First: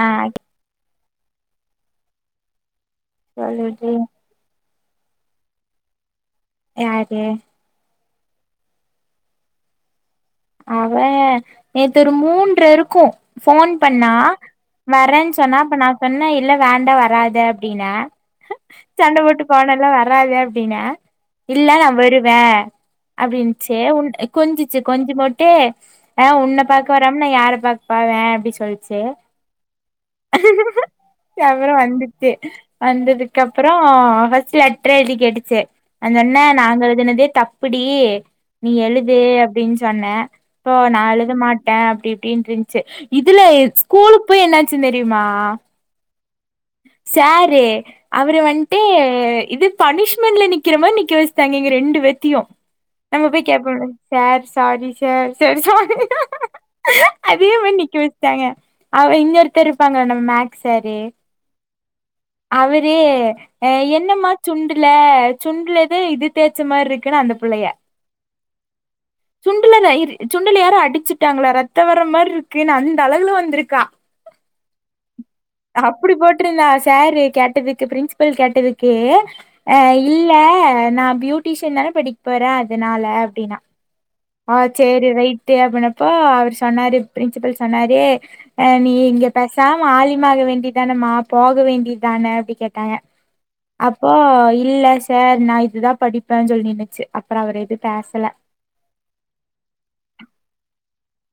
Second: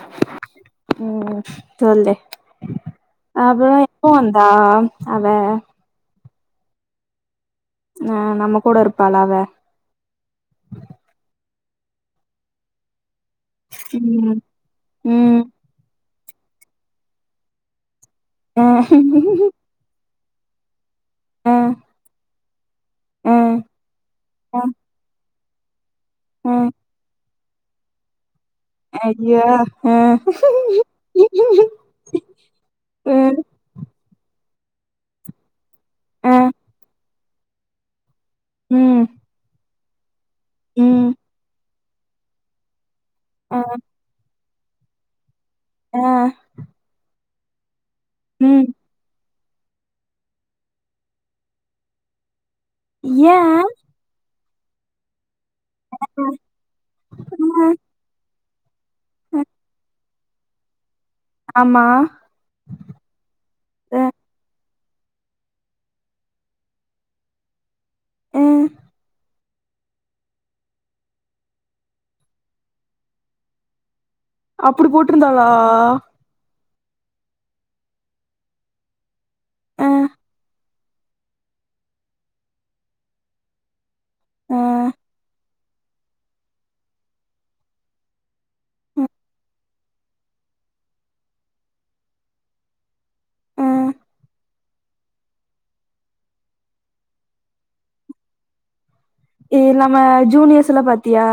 ஆ ம் சொல்லு அப்புற சொல்லுடி எப்போ வந்தா அவ யாரு ஆ நம்ம கூட இருப்பாள அவ அவ நேத்து ஒரு மூன்ர இருக்கு போன் பண்ண ம் வரேன் ம் சொன்னாப்ப நா சொன்ன இல்ல வேண்டா வராத அப்டின்ன ஆ வராது அப்படின்ன ஆ இல்ல நா வருவே [inaudible] ஆ அப்படின்னுச்சே உ ஆ கொஞ்சிச்சு கொஞ்ச [unintelligible] தே ஆ உன்ன பாக்க வராம நா யார [unintelligible] சொல்லிச்சே ஐயோ ஆ அப்புற வந்துச்சு வந்ததுக்கு ம் அப்புறோ ஃபஸ்ட் லெட்டர் எழுதி கேட்டுச்சி நா ஆ சொன்ன நாங்க எழுதுனதே தப்புடி. நீ ம் எழுது அப்படின் சொன்னே. போ நா ம் எழுத மாட் டேன் அப்படி இப்படின்னுருன்ச்சு. இதுல ஆ ஸ்கூலு போய் என்னா ச்சு தெரியுமா? ஆ சார்ரு அவரு ம் வண்ட்டு இது பனிஷ்மெண்ட்ல நிக்கிற மாரி நிக்க வச்சுடாய்ங்க எங்க ரெண்டு பேத்தியு. நம்ம ஏ போய் அ கேப்பம்ல சார் சாரி சார். சரி சாரி அ அதே மாரி நிக்க வச்ட்டாங்க. அவ இங்க அ ஒருத்தர் இருப்பாங்க. நம்ம மேக் சாரு. ஆமா அவரே, ஆ அ என்னமா சுண்டு ல சுண்டலதே இது தேச்ச மாரி இருக்கன்னு, அந்த பிள்ளைய உம் சுண்டுல ரு சுண்டுல யாரும் அடிச்சுட்டாங்களா ரத்த வர மாரி இருக்கு. அந்த அழகுல வந்திருக்கா. அப்புடி போட்டிருந்தாளா. போட்ரூந்தா சாரு கேட்டதுக்கு பிரின்பல் கேட்டதுக்கு அ இல்ல நா பியூட்டிஷியன் தானே படிக்க போறே அதனால அப்டினா. அ அ ஆ செரி ரைட்டு அப்பனப்போ அவரு சொன்னாரு பிரின்சபல் சொன்னாரு நீ இங்க பேசாம [unintelligible] வேண்டி தானமா போக வேண்டியதுதானே அப்படி கேட்டாங்க. அ அப்போ இல்ல சார் நா இதுதா படிப்பே சொல்லினின்னுசு. அப்புறோ அவர் எது பேசல. அப்டியா.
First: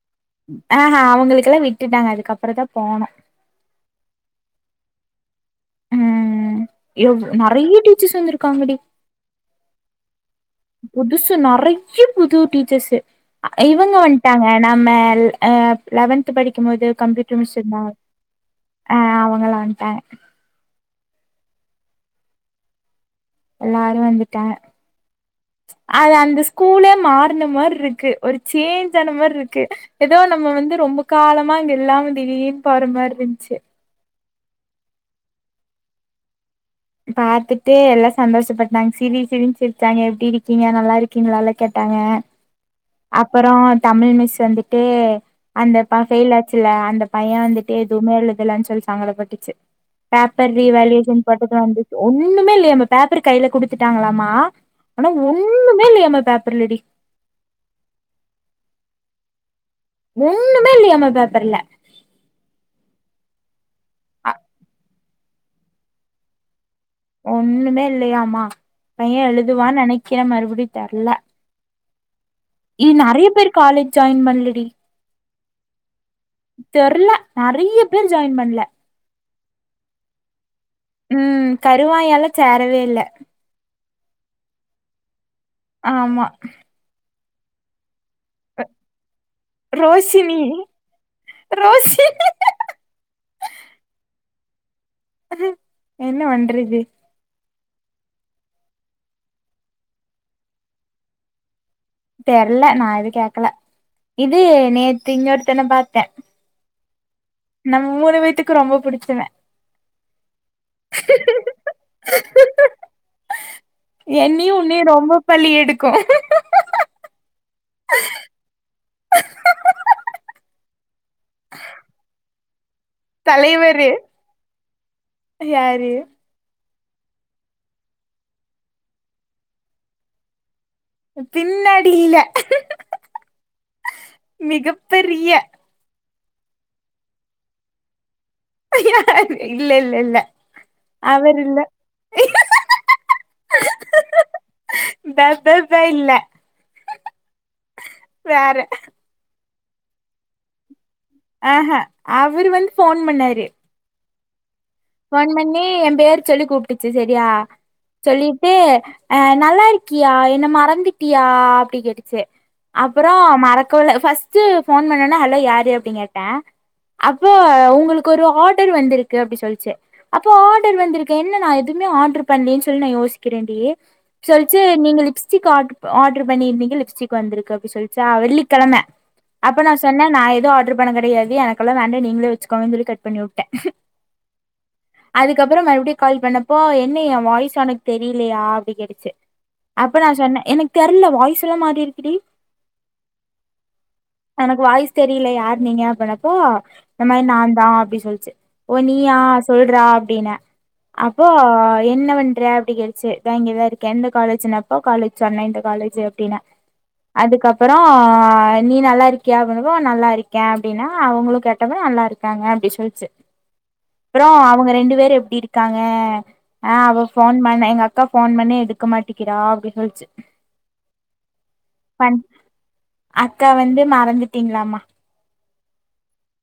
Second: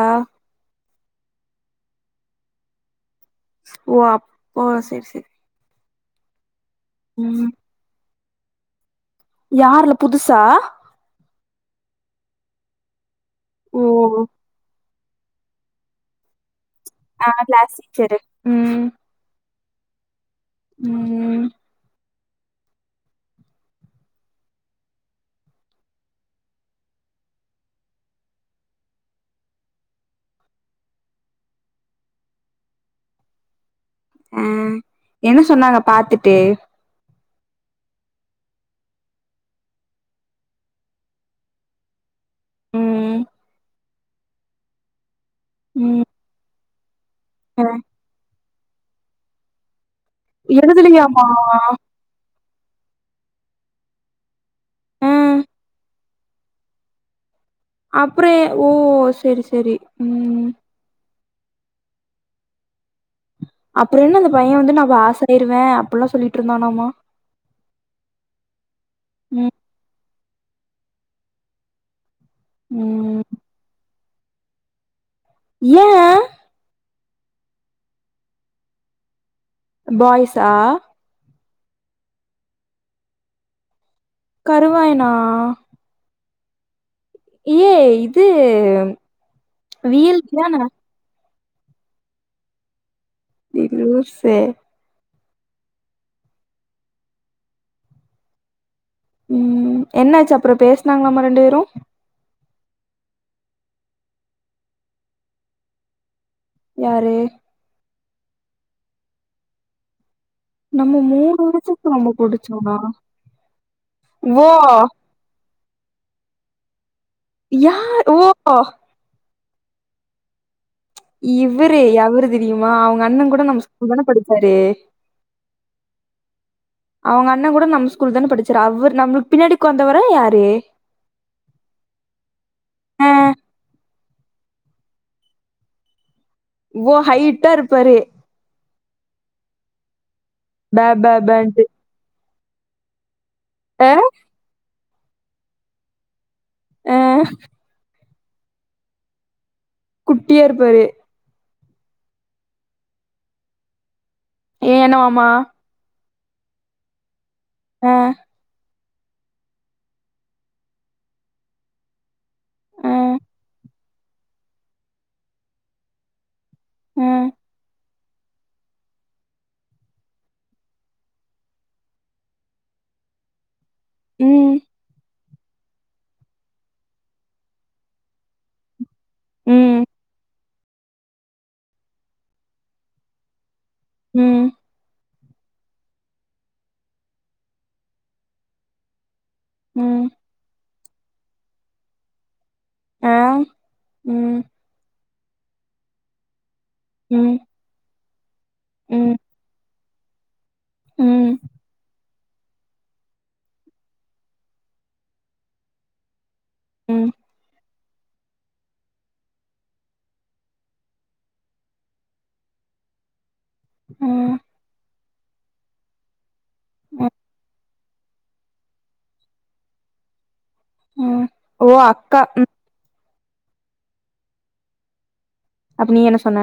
ஆ ஆ ம். அவங்களுக்கெல்லா விட்டுட்டாங்க அதுக்கப்புறோ தா போனோ. ஓ அப்போ செரி செரி. ம் எவ் நறைய டீச்சர்ஸ் வந்துரு காங்கடி. யாரல புதுசா? [unintelligible] புது டீச்சர்ஸ்சு. ஓ இவங்க வந்துட்டாங்க நம்ம ஆ லெவன்த் படிக்க ம் போது ஆ கம்ப்யூட்டர் மிஸ் கிளாஸ் இருந்தாங்க டீச்சரு ஆ அவங்களா ஆ ம் ம் எல்லாரு வந்துட்டாங்க அது அந்த ஸ்கூலே மாருன மார்ருக்கு ஒரு சேஞ்ச் ஆன மார்ருக்கு ஏதோ நம்ம வந்து ரொம்ப காலமா இங்க இல்லாம திடீர்ன்னு போற மார்ரிந்ச்சு ம் என்ன சொன்னாங்க பாத்துட்டு பாத்துட்டு எல்லா சந்தோஷப்பட்டாங்க சிரி சிரின்னு சிரிச்சாங்க எப்பிடி இருக்கீங்க நல்லா ருக்கீங்களால்லா கேட்டாங்க ம் அப்பறோ தமிழ் மிஸ் வந்துட்டு அந்த ப ம் ஃபெயில் ஆச்சுல்ல அந்த பைய ஆ வந்துட்டு எதுவுமே எழுதலன்னு சொல்லி சாங்கட பட் டுச்சு பேப்பர் ரீவேல்யேஷன் எழுதலையாமா போட்டது வந்துச்சு ஒண்ணுமே இல்லையாம பேப்பர் கையில குடுத்துட்டாங்களாமா ஆ ஆனா ஒண்ணுமே இல்லையாம பேப்பர்லடி அப்புறோ ஓ செரி செரி ம் ஒண்ணுமே இல்லயாமா பேப் இப்பெல்ல அப்பறென்ன அந்த பைய வந்து நம்ம பாசு பொயிருவே அப்பட்ல்லா சொல்லிட் ருந்தானாமா ஒண்ணுமே இல்லையாமா பைய ம் எழுதுவா நென க்கிற மறுபடியு தெர்ல இது ம் நறைய பேர் காலேஜ் ஜாயின் பண்லடி ஏ தெர்ல நெறைய பேர் ஜாயின் பண்ல பாய்ஸ்ஸா உம் கருவாயல்லா சேரவே இல்ல கருவாயனா ஆமா ஏய் அ எல் பி ரோஷினி தான ரோஸ்ஸு எ லூசு அது என்ன வண்றது உம் என்னாச்சு அப்றோ பேஸ்னாங்களாமா ரெண்டு வேரு தெர்ல நா எது கேக்கல இது நேத்திங்கொர்த்தன பாத்த யாரு மூணு பேத்துக்கு ரொம்ப புடிச்சவ நம்ம மூணு வேத்துக்கு ரொம்ப புடுச்சவ்னா ஓ கு யார் ஓ இவுரு அவரு தெரியு மா அவங்கண்ண கூட நம்ம தலைவரு ஸ்கூல் தான படிச்சாரு யாரு? அவங் அண்ணங்கூட நம்ம ஸ்கூல் தான படிச்சாரு அவுர் நம்மளுக் பின்னாடி உக்காந்தவரா யாரு பின்னாடியில்ல ஆ மிகப் பெரிய ஓ ஹைட்டாருப்பாரு யாரு இல்ல இல்ல இல்ல பே பே அவர் இல்ல. பேண்ட்டு ஆஹ் பே பே பே இல்ல ஆஹ் வேற குட்டியா இருப்பாரு ஆ ஆஹ் அவரு வந்து ஃபோன் பண்ணாரு ஏ என்னவாமா? ஃபோன் பண்ணி எம்பேரு சொல்லி கூப்ட்டுச்சு செரியா ஆ சொல்லிட்டு அஹ் நல்லாருக்கியா என்ன மறந்துட்டியா அப்டி கேட்டுச்சு ஆ அப்பறோ மறக்கல ஃபஸ்ட்டு ஃபோன் பண்ணோனே ஹலோ யாரு அப்டி கேட்டே ஆ அப்ப உங்களுக் கு ஒரு ஆடர் வந்திருக்கு அப்டி சொல்ச்சு அப்போ ஆடர் வந்துருக்கு என்ன நா எதும்மே ஆட்ரு பண்லயே சொல்லி நா யோசிக்கிறேன்டி ம் சொல்ச்சு நீங்க லிப்ஸ்டிக் ஆட்ரு ப ஆட்ரு பண்ணிருந்தீங்க லிஸ்டிக் வந்திருக்கு அப்டி சொல்ச்சா வெள்ளிக்கெழம அப்ப நா ம் சொன்னே நா எது ஆட் டர் பண்ணது கிடையாது எனக்கெல்லாம் வேண்டாம் நீங்களே வச்சுக்கோங்க சொல்லி கட் பண்ணி விட்ட உம் அதுக்கப்புறம் மறுபடியும் கால் பண்ணப்போ என்ன எ வாய்ஸ் உனக்கு தெரியலையா அப்டி கேட்டுச்சு அப்ப ம் நா சொன்ன எனக் தெர்ல வாய்ஸ் எல்லா மாறி இருக்கு ஆ உம் தெரில யாரு நீங்க அப்பனப்போ இந்த மாரி நா ம் தா அப்டி சொல் ஒ நீயா ம் சொல்றா அப்டின்னேன் அப்போ ம் என்ன பண்ற அப்டின்னு கேட்டுச்சு இத இங்கதா இருக்கே எந்த காலேஜ்ன்னு அப்போ காலேஜ் சொன்னேன் இந்த காலேஜ் அப்டின்னு ம் அதுக்கப்புறம் நீ நல்லா இருக்கியா அப்போ நா நல்லா இருக்கேன் அப்டின்னேன் அவங்களும் கேட்டாங்க நல்லா இருக்காங்க அப்டி சொல்லுச்சு உம் அப்புறம் அவங்க ரெண்டு பேரும் எப்டி இருக்காங்க ஆ அவ போன் பண்ண எங்க அக்கா போன் பண்ணே எடுக்க மாட்டேங்குற அப்டி சொல்லிச்சு உம் ஓ அக்கா அக்கா வந்து மறந்துட்டீங்களாமா அப்ப நீ என்ன சொன்ன?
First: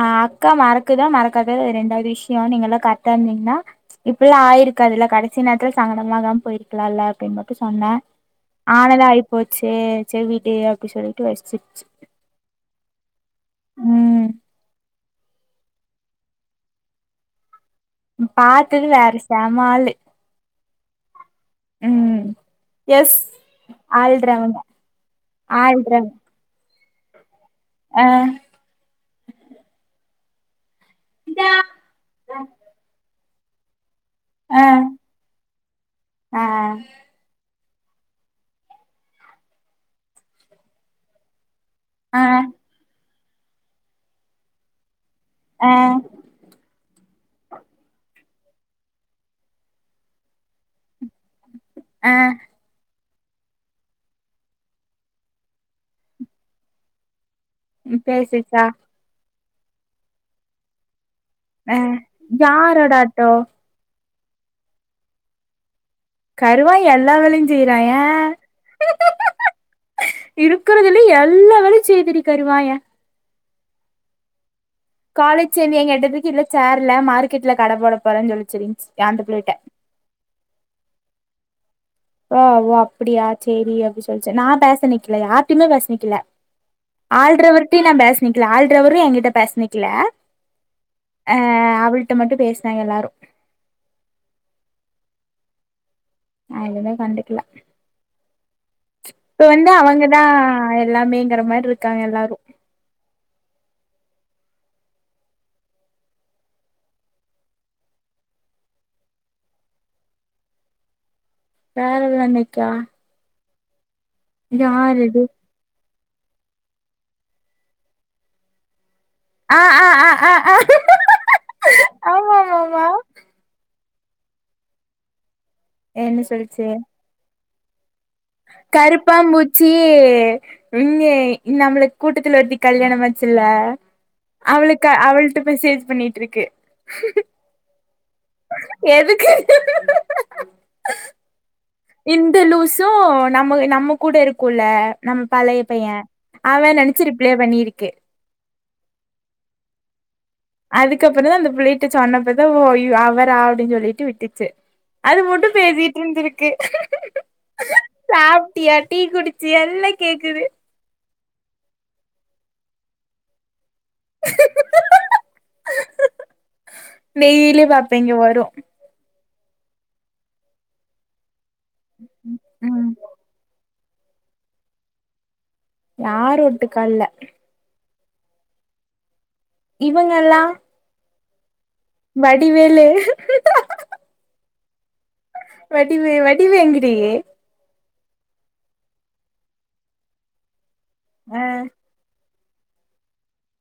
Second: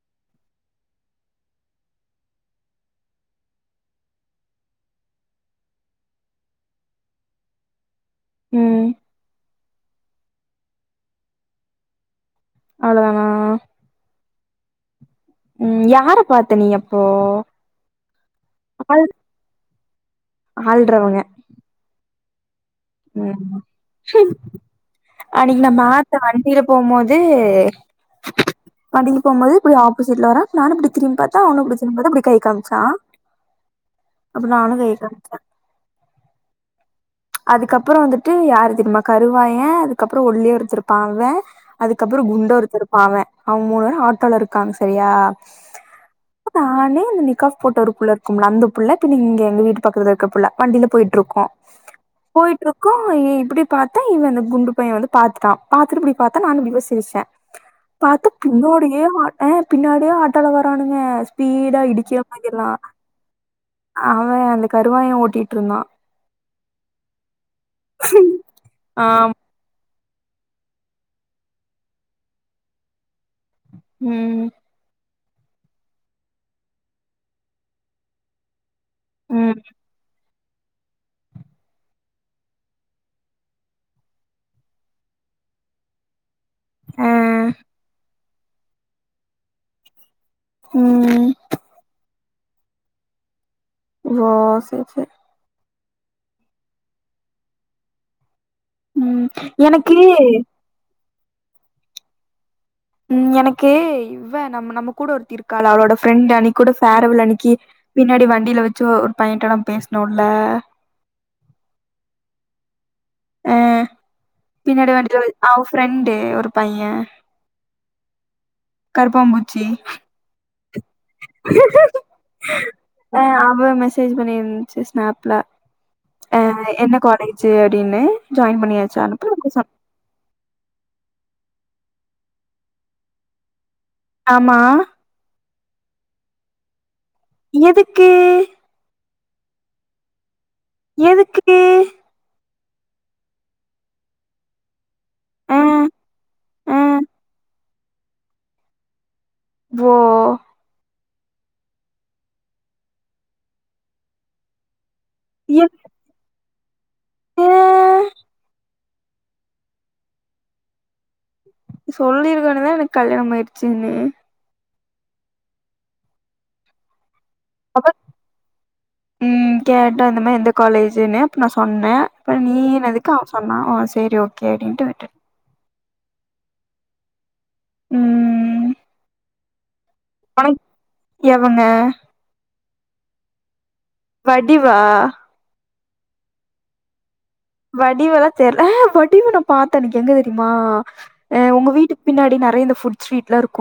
ஆ அக்கா மறக்குதோ மறக் ரெண்டாவது விஷயம் நீங்க எல்லா கரெக்டா இருந்தீங்கன்னா இப்ப எல்லா ஆயிருக்காது இல்ல கடைசி நேரத்துல சங்கடம் ஆகாம போயிருக்கலாம் இல்ல அப்டின்னு மட்டும் சொன்னே ம். ஆனது ஆகிப்போச்சே சேரி விடு அப்டி சொல்லிட்டு வச்சுடுச்சு அவ்ளோதானா உம் யார பாத்த நீ அப்போ பாத்தது ஆள் வேற செம்மா ஆலு ஆள்றவங்க ம் எஸ் உம் ஆள்றவங்க அன்னிக்கி நம்ம ஆள்றவங்க ஆட்டோ வண்டிலப் போமோது ஆ வண்டில்ல போமோது இப்படி ஆப்போஸ் இதுலவரா நானுப் இப்படி திரும்பாத்தா ஆ அவனு இப்படி திரும்பாத்தா அப்டி கை காம்ச்சா அப்போ நானு கை காம்ச்ச ஆ அதுக்கப்பறோ வந்துட்டு யாரு தெருமா கருவாயன் அதுக்கப்பறோ ஒல்லியா ஒருத்த இருப்ப அவ அதுக்கப்பற ஆ குண்டா ஒருத்த இருப்ப அவ அவங்க மூணு பேரும் ஆட்டோல இருக்காங் சரியா ஆ நானே அந்த நிக்காஸ் போட்ட ஒரு புள்ள கும்ல அந்த புள்ள பின் இங்க எங்க வீட்டு பக்குதுல இருக்க புள்ள வண்டில போய்ட்ருக்கோ ஆ போய்ட்ருக்கோ இவ ஏன் இப்புடி பாத்தா இவன் அந்த குண்டு பைய வந்து பாத்ட்டுடா பாத்துட்டு இப்புடி பாத்தா நானு பியோ சிருச்சிட்ட பாத்து பேசுச்சா பின்னாடியே வர் ஆ பின்னாடியே ஆட்டாலோ வரானுங்க ஆ ஸ்பீடா இடிக்கிற மாரிலா யாரோட ஆட்டோ அவ அந்த கருவாய ஓட்டிட்ருந்தா கருவாய் எல்லா வேலையு செய்றாய ஆம் இருக்குறதுலி எல்லா வேலியு செய்துடி கருவாய உம் காலேஜ் சேந்தியா கேட்டத்துக்கு இல்ல சேரில்ல மாருகெட்ல கட போட போறே சொல்லுச்சிரின்ஸ் ஏன்ட்ட புள்ளிட்ட ம் தா ஓ அப்பிடியா சேரி அப்டி சொல்ச்சு நா பேச நிக்ல யார்ட்டியுமே பேசனிக்கல ஆ ஆல்ரவர்ட்யு நா பேஸ் பிங்குல ஆள்ரவரு என்கிட்ட பேச நிக்கல உம் கிட்ட மட்டு பேஸ்னாங்க எல்லாரு ஓ சேரி சேரி நா எதுமே கண்டுக்குல ம் இப்ப வந்து எனக்கு அவங்கதா எல்லாமே ங்கற மாரு இருக்காங்க எல்லாரு உம் எனக்கு இவ்வ நம் நம்ம கூட ஒருத்தி இருக்கால அவுளோட ஃப்ரெண்டு அன்னிக்கூடோ ஃபேரவல் அன்னிக்கி பின்னாடி வண்டில வச்சு ஒர் பையன்ட்ட நா பேசுனொல்ல ஃபேரவல் அன்னைக்கா ஆ பின்னாடி வண்டுட்டு அவ ஃப்ரெண்ட் ட்டு ஒரு பைய ஆ கருப்பாம்பூச்சி ஆ ஆ ஆ ஆமாமாமா ஆ அவ மெசேஜ் பண்ணியிருந்துச்சு ஸ்நாப்ல என்ன சொல்லிச்சு சு அப்பிடினு கருப்பாம் பூச்சி இங்கே நம்மளுக்கு கூட்டத்துல ஒருத்தி கல்யாணம் ஆச்சுல்ல ஆமா அவளுக்கு அவள் மெசேஜ் பண்ணிட்டு இருக்கு எதுக்கு எதுக்கு எதுக்கு இந்தலூசு சோ நம்ம நம்ம கூட இருக்குல்ல நம் ஆ பழைய பைய அவே ஆ நெனச்சு ரிப்ளே பண்ணிருக்கு ஓ அதுக்கப்றொந்தா அந்த புள்ளைட்ட சொன்னப்பதா ஓ அவரா அப்டின் சொல்லிட்டு விட்டுச்சு அது மட்டு எதுக்கு பேசிட்ருந்துருக் கே சாப்ட்டியா டீ குடிச்சி எல்லா கேக்குது சொல்லிருக்கணுமே எனக் கல்யாணம் ஆயிருச்சுன்னு டெய்லி அப்ப பாப்பே இங்க வரு ம் கேட்டோ இந்த மாரி எந்த காலேஜுன்னு நா சொன்னே இப்ப ம் நீனதுக்கு அவ சொன்னா சேரி ஓகே அடின்ட்டு விட்டு யாரு ஒட்டுக்கால்ல ம் இவுங்கல்லா உனக்கு எவங்க வடிவேலு வடிவா வடிவு வடிவு எங்கடி வடிவெல்லா தெர் ஆஹ வடிவ நா பாத்தன்னைக்கி எங்க தெரிய்மா ஆ உங்க வீட்டுக் பின்னாடி ந ற இந்த ஃபுட் ஸ்ட்ரீட்லா இருக்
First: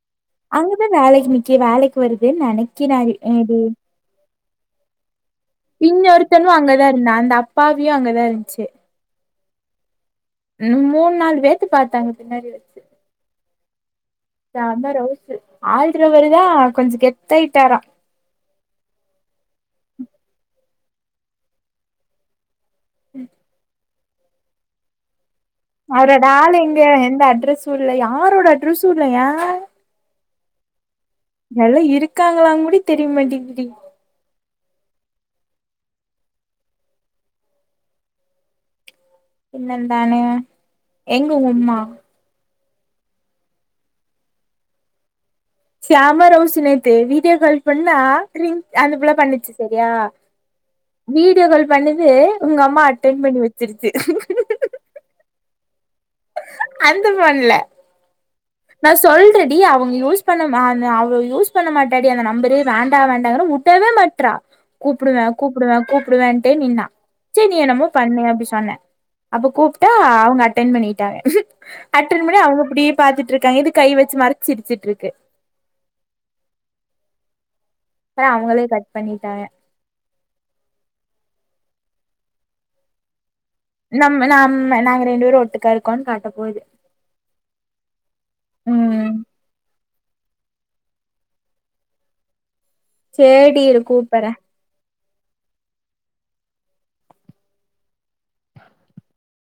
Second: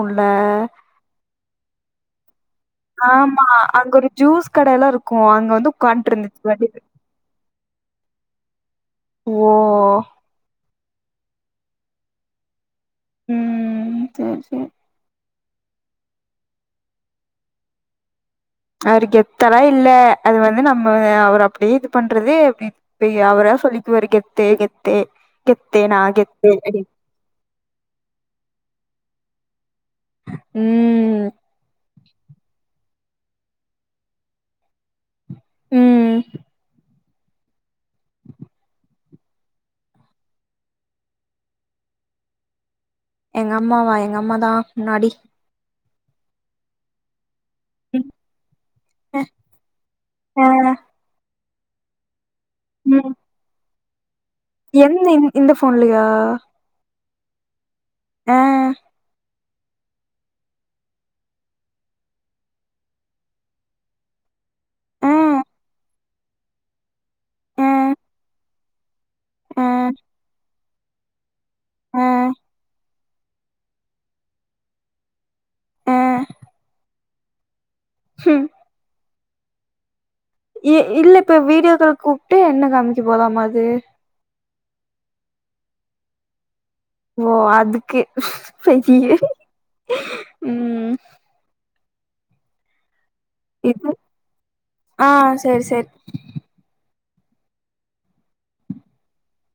அங்கதா வேலைக்கு நிக்கி வேலைக்கு வருதுன் நெனக்கிற அது ஆமா அது அங்க ஒரு ஜூஸ் கட எல்லா இருக்கு அங்க வந்து உக்கான்ட்ருந்துச்சு இன்னொருத்தனு வடிவு அங்கதா இருந்தா அந்த அப்பா இப்யு அங்கதா இருன்ச்சி ஓ ம் மூண் நால் பேத்துக்கு பாத்தாங்க பின்னாடி வச்சி ம் சேரி சேரி செம்ம ரோஸூ ஆல்ரவரி தா கொஞ்ச கெத்தாயிட்டாரா அவுரு கெத்தெல்லா இல்ல அது வந்து நம்ம அவர அப்டியே இது பண்றது அப்டி பெய் அவரா சொல்லி ஒரு கெத்து கெத்து கெத்து நா அவரோட கெத்து ஆளு எங்க அப்டின் எந்த அட்ரஸ்ஸு இல்ல யாரோட அட்ரஸ்ஸு இல்லங்க ம் மொல்ல இருக்காங்களானு குட தெரியமாட்டிகிது ம் என்னதானோ எங்க ஒங்கம்மா எங்கம்மாவா எங்கம்மாதா முன்னாடி கேமராசினது நேத்து வீடியோ கால் பண்ணா ம் அந்தபுள்ள பண்ணுச்சு சேரியா ஆ வீடியோ கால் பண்ணுது உங்க அம்மா ம் அட்டன் பண்ணி வச்சிருச் து எந்த இந்த போன்லையா அந்த போன்ல நா சொல்றன் டி அவங்க யூஸ் பண்ண ம ந அவ யூஸ் பண்ண மாட்டாடி அந்த நம்பரூ வேண்டா வேண்டாங்க விடவே மாட்டறா ஆ கூப்பிடுவே கூப்பிடுவே கூப்பிடுவேன்டே நின்னா சேரி நீ ஆ என்னமோ பண்ணு அப்டி சொன்ன அப்ப ஆ கூப்பிட்டா அவங்க அட்டன் பண்ணிட்டாக ஆ அட்டன் பண்ணி அவங்க இப்டியே பாத்துட்டுருக் கை வச்சு மறைச்சு சிரிச்சுட்டு இருக்கு ஹ பாத்தா அவங்களே கட் பண்ணிட்டாக இ இல்ல இப்ப வீடியோக்கால் கூப்பிட்டு என்ன காமிக்க போதா மா அது நம்ம நாம் நாங்க ரெண்டு பேரு ஒட்டுக்கா இருக்கோ காட்ட போது ஓ அதுக்கு ம் அய்யய ம் சேரி டி இரு இது கூப்பர்ற ஆ சேரி சேரி